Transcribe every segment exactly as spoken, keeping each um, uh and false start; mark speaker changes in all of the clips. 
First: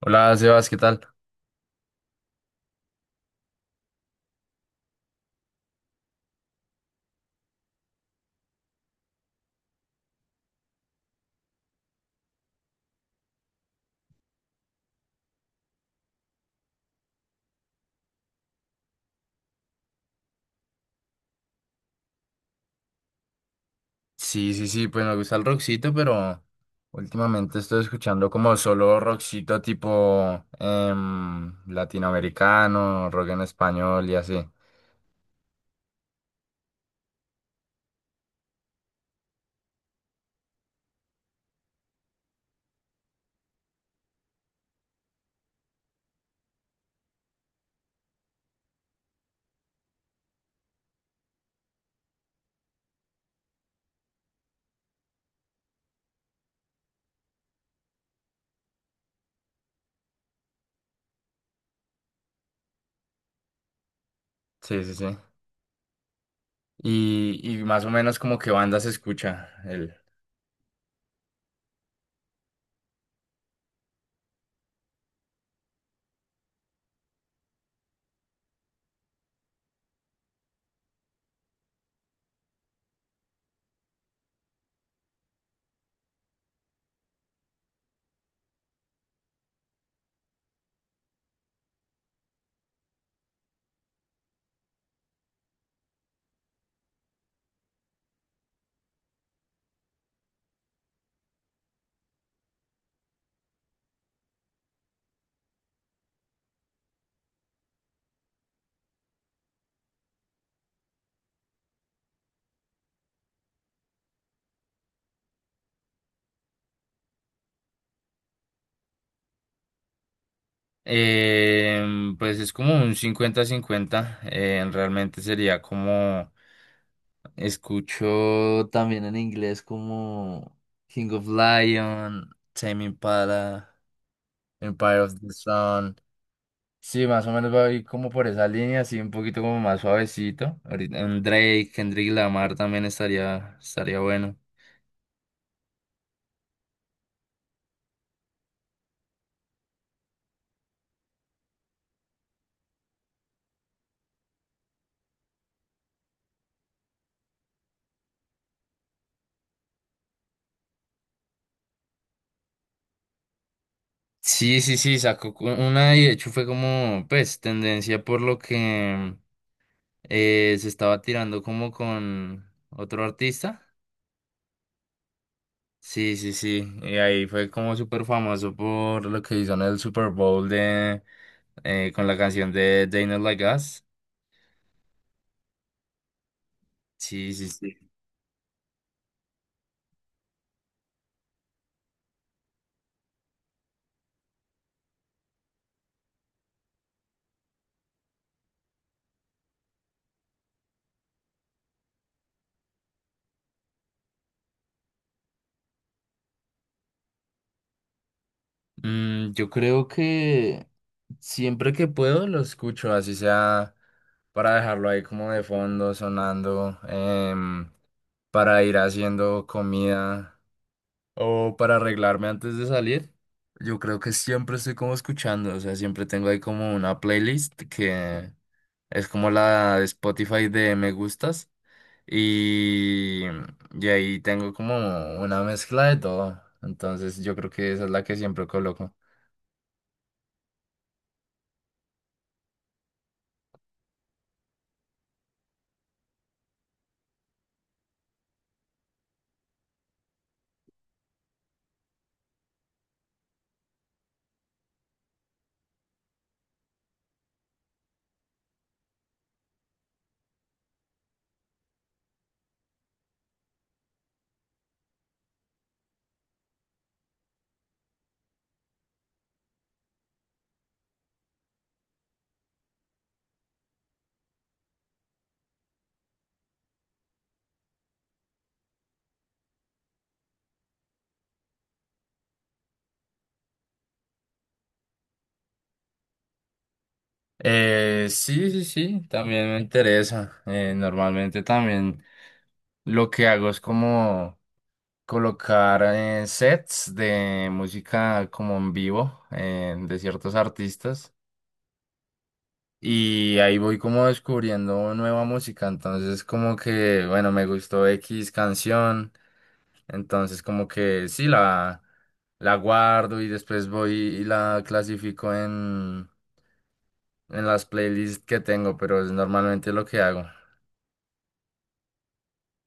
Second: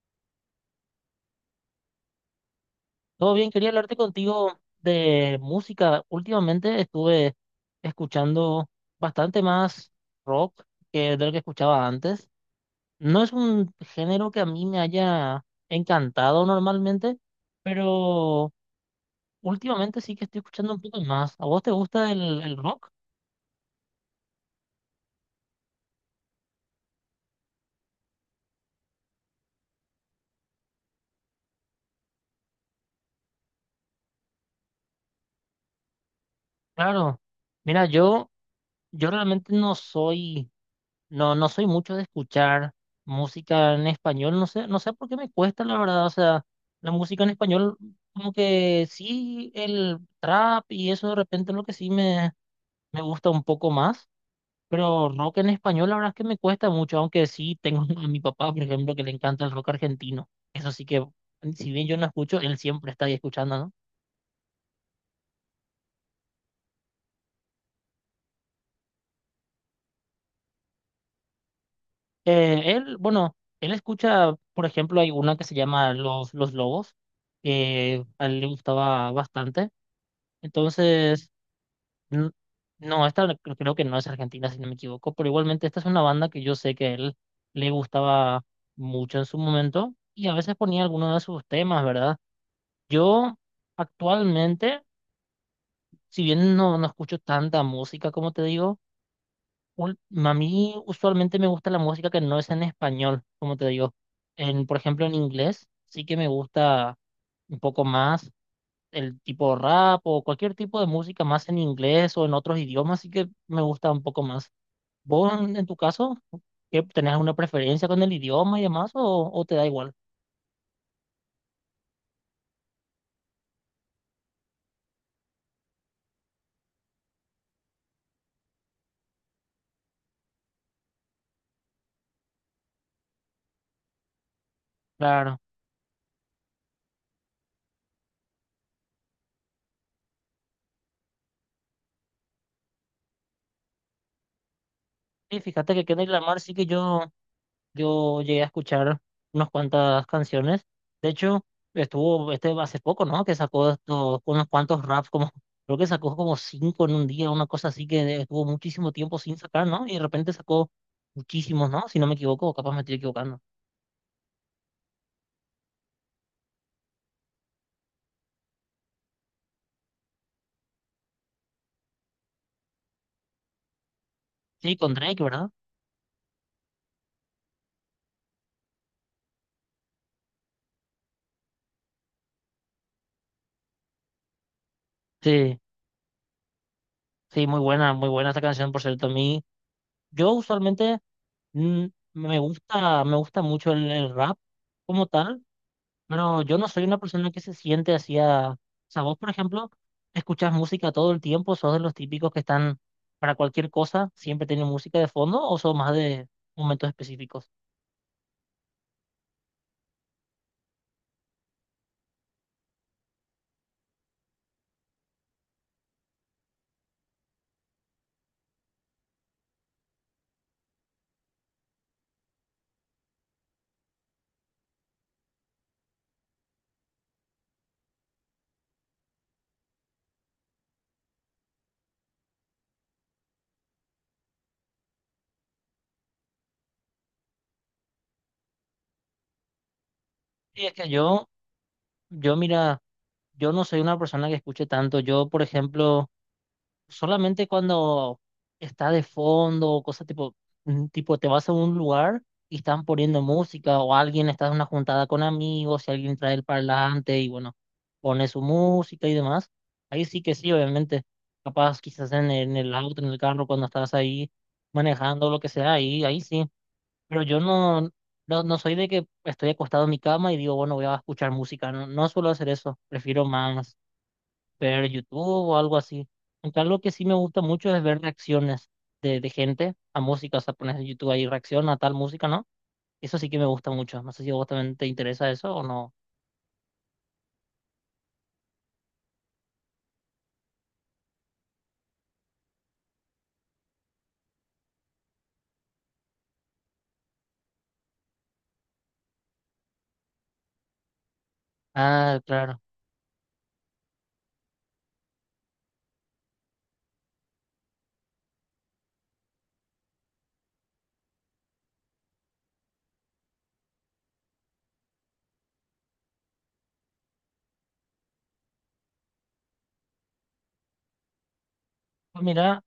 Speaker 1: Hola, Sebas, ¿qué tal?
Speaker 2: Todo bien, quería hablarte contigo de música. Últimamente estuve escuchando bastante más rock que de lo que escuchaba antes. No es un género que a mí me haya encantado normalmente, pero últimamente sí que estoy escuchando un poco más. ¿A vos te gusta el, el rock?
Speaker 1: Sí, sí, sí, pues me gusta el rockcito, pero últimamente estoy escuchando como solo rockcito tipo em, latinoamericano, rock en español y así.
Speaker 2: Claro. Mira, yo, yo realmente no soy. No, no soy mucho de escuchar música en español, no sé, no sé por qué me cuesta, la verdad, o sea, la música en español, como que sí, el trap y eso de repente es lo que sí me, me gusta un poco más, pero rock en español, la verdad es que me cuesta mucho, aunque sí tengo a mi papá, por ejemplo, que le encanta el rock argentino, eso sí que, si bien yo no escucho, él siempre está ahí escuchando, ¿no?
Speaker 1: Sí, sí, sí. Y, y más o menos como que banda se escucha el...
Speaker 2: Eh, él, bueno, él escucha, por ejemplo, hay una que se llama Los, Los Lobos, que a él le gustaba bastante. Entonces, n- no, esta no- creo que no es argentina, si no me equivoco, pero igualmente esta es una banda que yo sé que a él le gustaba mucho en su momento y a veces ponía algunos de sus temas, ¿verdad? Yo actualmente, si bien no, no escucho tanta música, como te digo, ul- a mí usualmente me gusta la música que no es en español, como te digo. En, por ejemplo, en inglés sí que me gusta un poco más. El tipo rap o cualquier tipo de música más en inglés o en otros idiomas, así que me gusta un poco más. ¿Vos en, en tu caso, qué, tenés alguna preferencia con el idioma y demás o, o te da igual?
Speaker 1: Em, pues es como un cincuenta-cincuenta. Em, realmente sería como... Escucho también en inglés como King of Lion, Tame Impala. Empire of the
Speaker 2: Claro.
Speaker 1: Sun. Sí, más o menos va a ir como por esa línea, así un poquito como más suavecito. Ahorita un Drake, Kendrick Lamar también estaría, estaría bueno.
Speaker 2: Sí, fíjate que Kendrick Lamar sí que yo, yo llegué a escuchar unas cuantas canciones. De hecho, estuvo este hace poco, ¿no? Que sacó estos, unos cuantos raps, como, creo que sacó como cinco en un día, una cosa así que estuvo muchísimo tiempo sin sacar, ¿no? Y de repente sacó muchísimos, ¿no? Si no me equivoco, capaz me estoy equivocando.
Speaker 1: Sí, sí, sí, sacó cu- una y de hecho fue como, pues, tendencia por lo que eh, se estaba tirando como con otro artista.
Speaker 2: Sí, con Drake, ¿verdad?
Speaker 1: Sí, sí, sí, y ahí fue como súper famoso por lo que hizo en el Super Bowl de, eh, con la canción de They Not Like Us.
Speaker 2: Sí,
Speaker 1: Sí,
Speaker 2: sí,
Speaker 1: sí,
Speaker 2: muy
Speaker 1: sí.
Speaker 2: buena, muy buena esta canción, por cierto. A mí, yo usualmente mm, me gusta, me gusta mucho el, el rap como tal, pero yo no soy una persona que se siente así a... O sea, vos, por ejemplo, escuchás música todo el tiempo, sos de los típicos que están para cualquier cosa, siempre tienen música de fondo, o sos más de momentos específicos.
Speaker 1: Mm, yo creo que siempre que puedo lo escucho, así sea para dejarlo ahí como de fondo, sonando, em, para ir haciendo comida o para arreglarme antes de salir. Yo creo que siempre estoy como escuchando, o sea, siempre tengo ahí como una playlist que es como la de Spotify de me gustas y, y ahí tengo como una mezcla de todo. Entonces yo creo que esa es la que siempre coloco.
Speaker 2: Sí, es que yo, yo mira, yo no soy una persona que escuche tanto. Yo, por ejemplo, solamente cuando está de fondo o cosas tipo, mm, tipo te vas a un lugar y están poniendo música o alguien está en una juntada con amigos y alguien trae el parlante y bueno, pone su música y demás. Ahí sí que sí, obviamente. Capaz quizás en, en el auto, en el carro, cuando estás ahí manejando, lo que sea, ahí, ahí sí. Pero yo no, no, no soy de que estoy acostado en mi cama y digo, bueno, voy a escuchar música. No, no suelo hacer eso. Prefiero más ver YouTube o algo así. Aunque algo que sí me gusta mucho es ver reacciones de, de gente a música, o sea, pones en YouTube ahí reacción a tal música, ¿no? Eso sí que me gusta mucho. No sé si a vos también te interesa eso o no.
Speaker 1: Eh, sí, sí, sí, también me interesa. Eh, normalmente también lo que hago es como colocar eh, sets de música como en vivo eh, de ciertos artistas
Speaker 2: Ah, claro.
Speaker 1: y ahí voy como descubriendo nueva música. Entonces como que, bueno, me gustó X canción, entonces como que sí, la, la guardo y después voy y la clasifico en, en las playlists que tengo, pero es normalmente lo que hago.
Speaker 2: Pues mira,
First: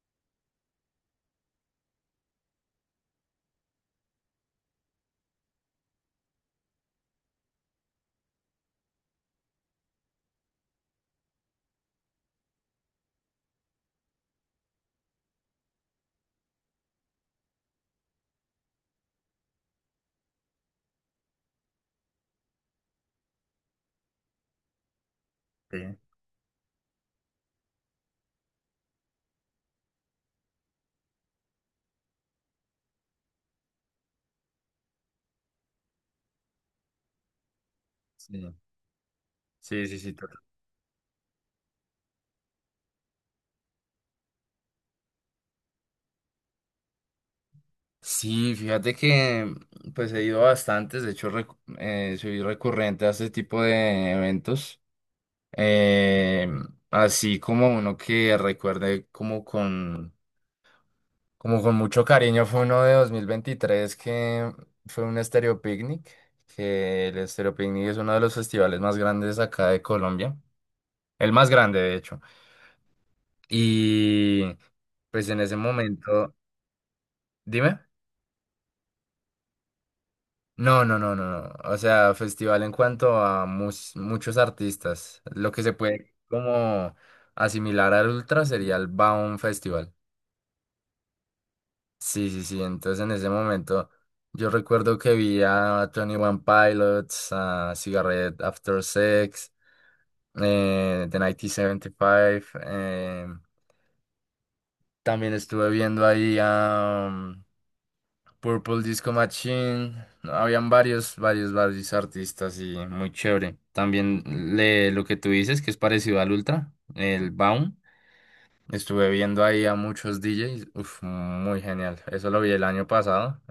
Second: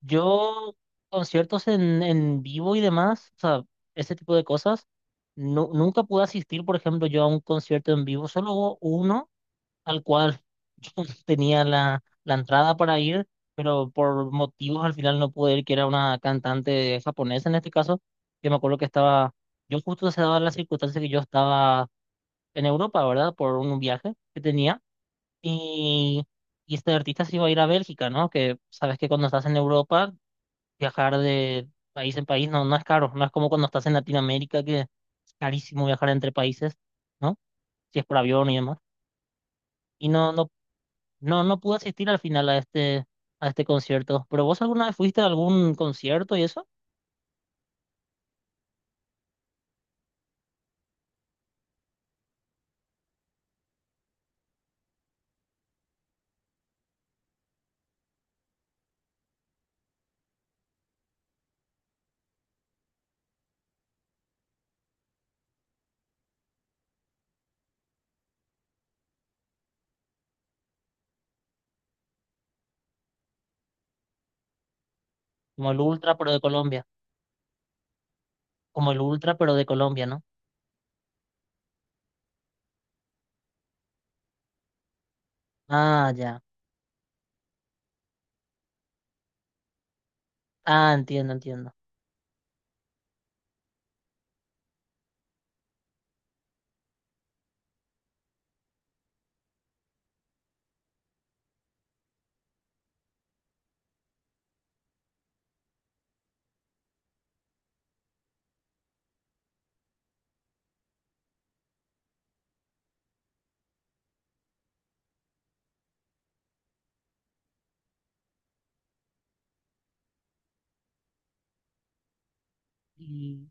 Speaker 2: yo conciertos en, en vivo y demás, o sea, ese tipo de cosas, nu- nunca pude asistir, por ejemplo, yo a un concierto en vivo, solo hubo uno. Tal cual. Yo tenía la, la entrada para ir, pero por motivos al final no pude ir, que era una cantante japonesa en este caso, que me acuerdo que estaba, yo justo se daba la circunstancia que yo estaba en Europa, ¿verdad? Por un viaje que tenía.
Speaker 1: Sí.
Speaker 2: Y, y este artista se iba a ir a Bélgica, ¿no? Que sabes que cuando estás en Europa, viajar de país en país no, no es caro, no es como cuando estás en Latinoamérica, que es carísimo viajar entre países, ¿no? Si es por avión
Speaker 1: Sí,
Speaker 2: y demás.
Speaker 1: sí, sí,
Speaker 2: Y
Speaker 1: sí,
Speaker 2: no,
Speaker 1: total.
Speaker 2: no No, no pude asistir al final a este, a este concierto. ¿Pero vos alguna vez fuiste a algún concierto y eso?
Speaker 1: Sí, fíjate que pues he ido a bastantes, de hecho recu- eh, soy recurrente a este tipo de eventos, eh, así como uno que recuerde como con, como con mucho cariño fue uno de dos mil veintitrés que fue un Estéreo Picnic, que el Estéreo Picnic es uno de los festivales más grandes acá de Colombia, el más grande de hecho, y pues en ese
Speaker 2: Como el Ultra, pero
Speaker 1: momento,
Speaker 2: de Colombia.
Speaker 1: dime.
Speaker 2: Como el Ultra, pero de Colombia, ¿no?
Speaker 1: No, no, no, no, no. O sea, festival en cuanto a mus- muchos artistas. Lo que se
Speaker 2: Ah,
Speaker 1: puede
Speaker 2: ya.
Speaker 1: como asimilar al Ultra sería el Baum Festival.
Speaker 2: Ah, entiendo, entiendo.
Speaker 1: Sí, sí, sí. Entonces en ese momento yo recuerdo que vi a Tony One Pilots, a Cigarette After Sex, eh, The mil novecientos setenta y cinco. Eh, también estuve viendo ahí Purple Disco Machine, no, habían varios, varios, varios artistas y muy chévere. También le, lo que tú dices, que es parecido al Ultra, el Baum. Estuve viendo ahí a muchos D Js, uf, muy genial. Eso lo vi el año pasado,
Speaker 2: Y,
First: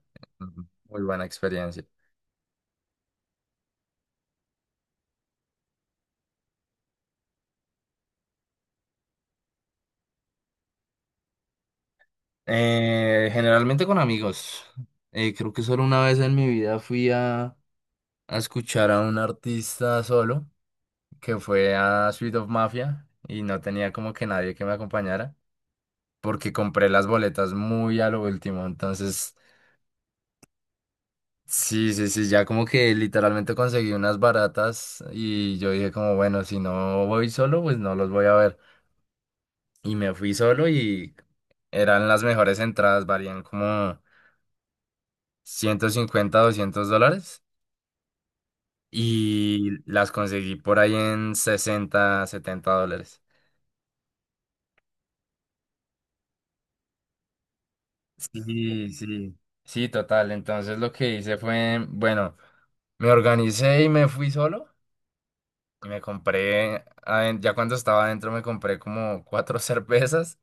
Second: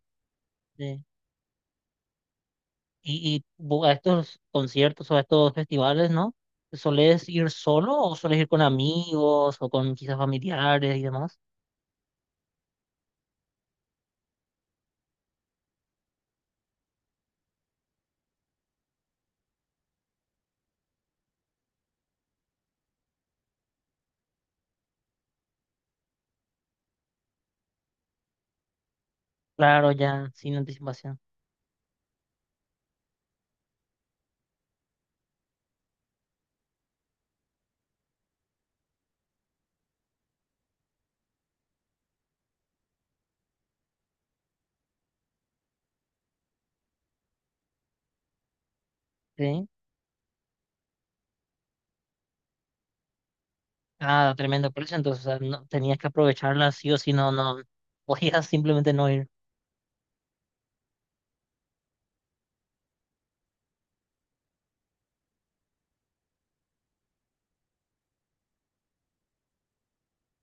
Speaker 1: muy
Speaker 2: sí.
Speaker 1: buena experiencia.
Speaker 2: y, y vo- a estos conciertos o a estos festivales, ¿no? ¿Solés ir solo o solés ir con amigos o con quizás familiares y demás?
Speaker 1: Eh, generalmente con amigos. Eh, creo que solo una vez en mi vida fui a, a escuchar a un artista solo, que fue a Suite of Mafia, y no tenía como que nadie que me acompañara, porque compré las boletas muy a lo último. Entonces,
Speaker 2: Claro, ya, sin anticipación.
Speaker 1: sí, sí, sí, ya como que literalmente conseguí unas baratas y yo dije como, bueno, si no voy solo, pues no los voy a ver. Y me fui solo y eran las mejores entradas, varían como ciento cincuenta doscientos dólares
Speaker 2: Sí.
Speaker 1: y las conseguí por ahí en sesenta setenta dólares.
Speaker 2: Ah, tremendo precio. Entonces, o sea, no, tenías que aprovecharla sí o sí, no, no. Podías
Speaker 1: Sí,
Speaker 2: simplemente no ir.
Speaker 1: sí, sí, total. Entonces lo que hice fue, bueno, me organicé y me fui solo. Y me compré, aden- ya cuando estaba adentro me compré como cuatro cervezas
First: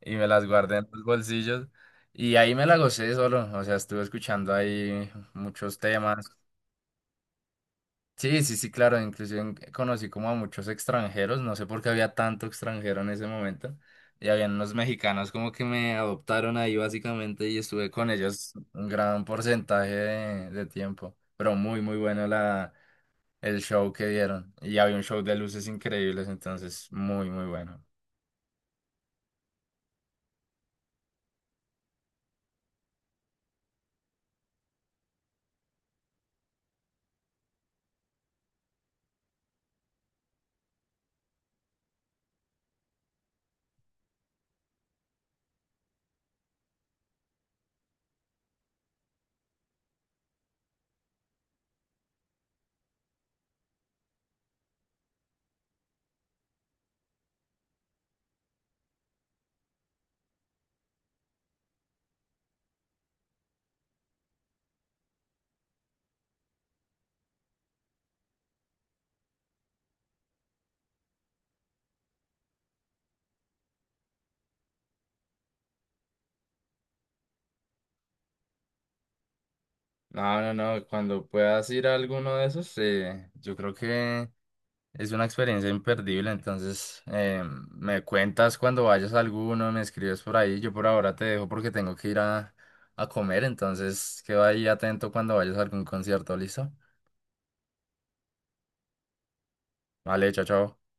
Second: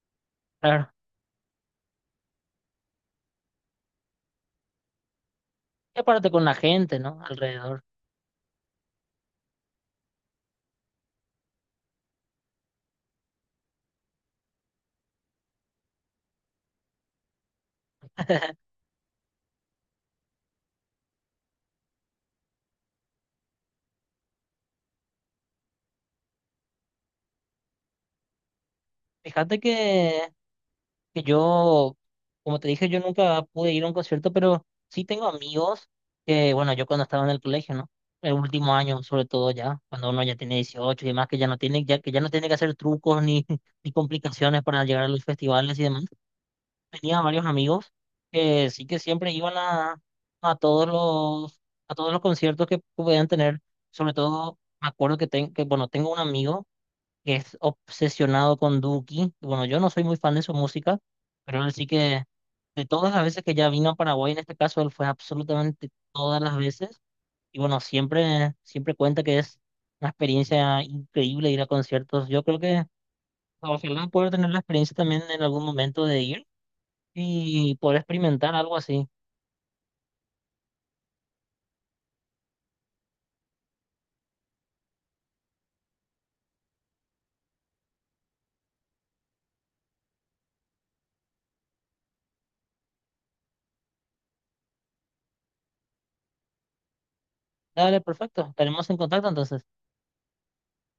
Speaker 1: y me las guardé en
Speaker 2: Claro.
Speaker 1: los bolsillos. Y ahí me la gocé solo, o sea, estuve escuchando ahí muchos
Speaker 2: Y aparte
Speaker 1: temas.
Speaker 2: con la gente, ¿no? Alrededor.
Speaker 1: Sí, sí, sí, claro, inclusive en- conocí como a muchos extranjeros, no sé por qué había tanto extranjero en ese momento. Y había unos mexicanos como que me adoptaron ahí básicamente y estuve con ellos un gran porcentaje de, de tiempo. Pero muy, muy bueno el show que dieron. Y había un show de luces increíbles, entonces muy, muy bueno.
Speaker 2: Fíjate que, que yo, como te dije, yo nunca pude ir a un concierto, pero sí tengo amigos que, bueno, yo cuando estaba en el colegio, ¿no? El último año, sobre todo ya, cuando uno ya tiene dieciocho y demás, que ya no tiene, ya, que ya no tiene que hacer trucos ni, ni complicaciones para llegar a los festivales y demás. Tenía varios amigos que sí que siempre iban a, a todos los, a todos los conciertos que podían tener, sobre todo, me acuerdo que, ten- que bueno, tengo un amigo. Que es obsesionado con Duki. Bueno, yo no soy muy fan de su música, pero él sí que de todas las veces que ya vino a Paraguay, en este caso, él fue absolutamente todas las veces. Y bueno, siempre, siempre cuenta que es una experiencia increíble ir a conciertos. Yo creo que ojalá poder tener la experiencia también en algún momento de ir y poder experimentar algo así.
Speaker 1: No, no, no, cuando puedas ir a alguno de esos, eh, yo creo que es una experiencia imperdible, entonces eh, me cuentas cuando vayas a alguno, me escribes por ahí, yo por ahora te dejo porque tengo que ir a, a comer, entonces queda ahí atento cuando vayas a algún concierto, ¿listo?
Speaker 2: Dale, perfecto. Estaremos en contacto entonces.
Speaker 1: Vale, chao, chao.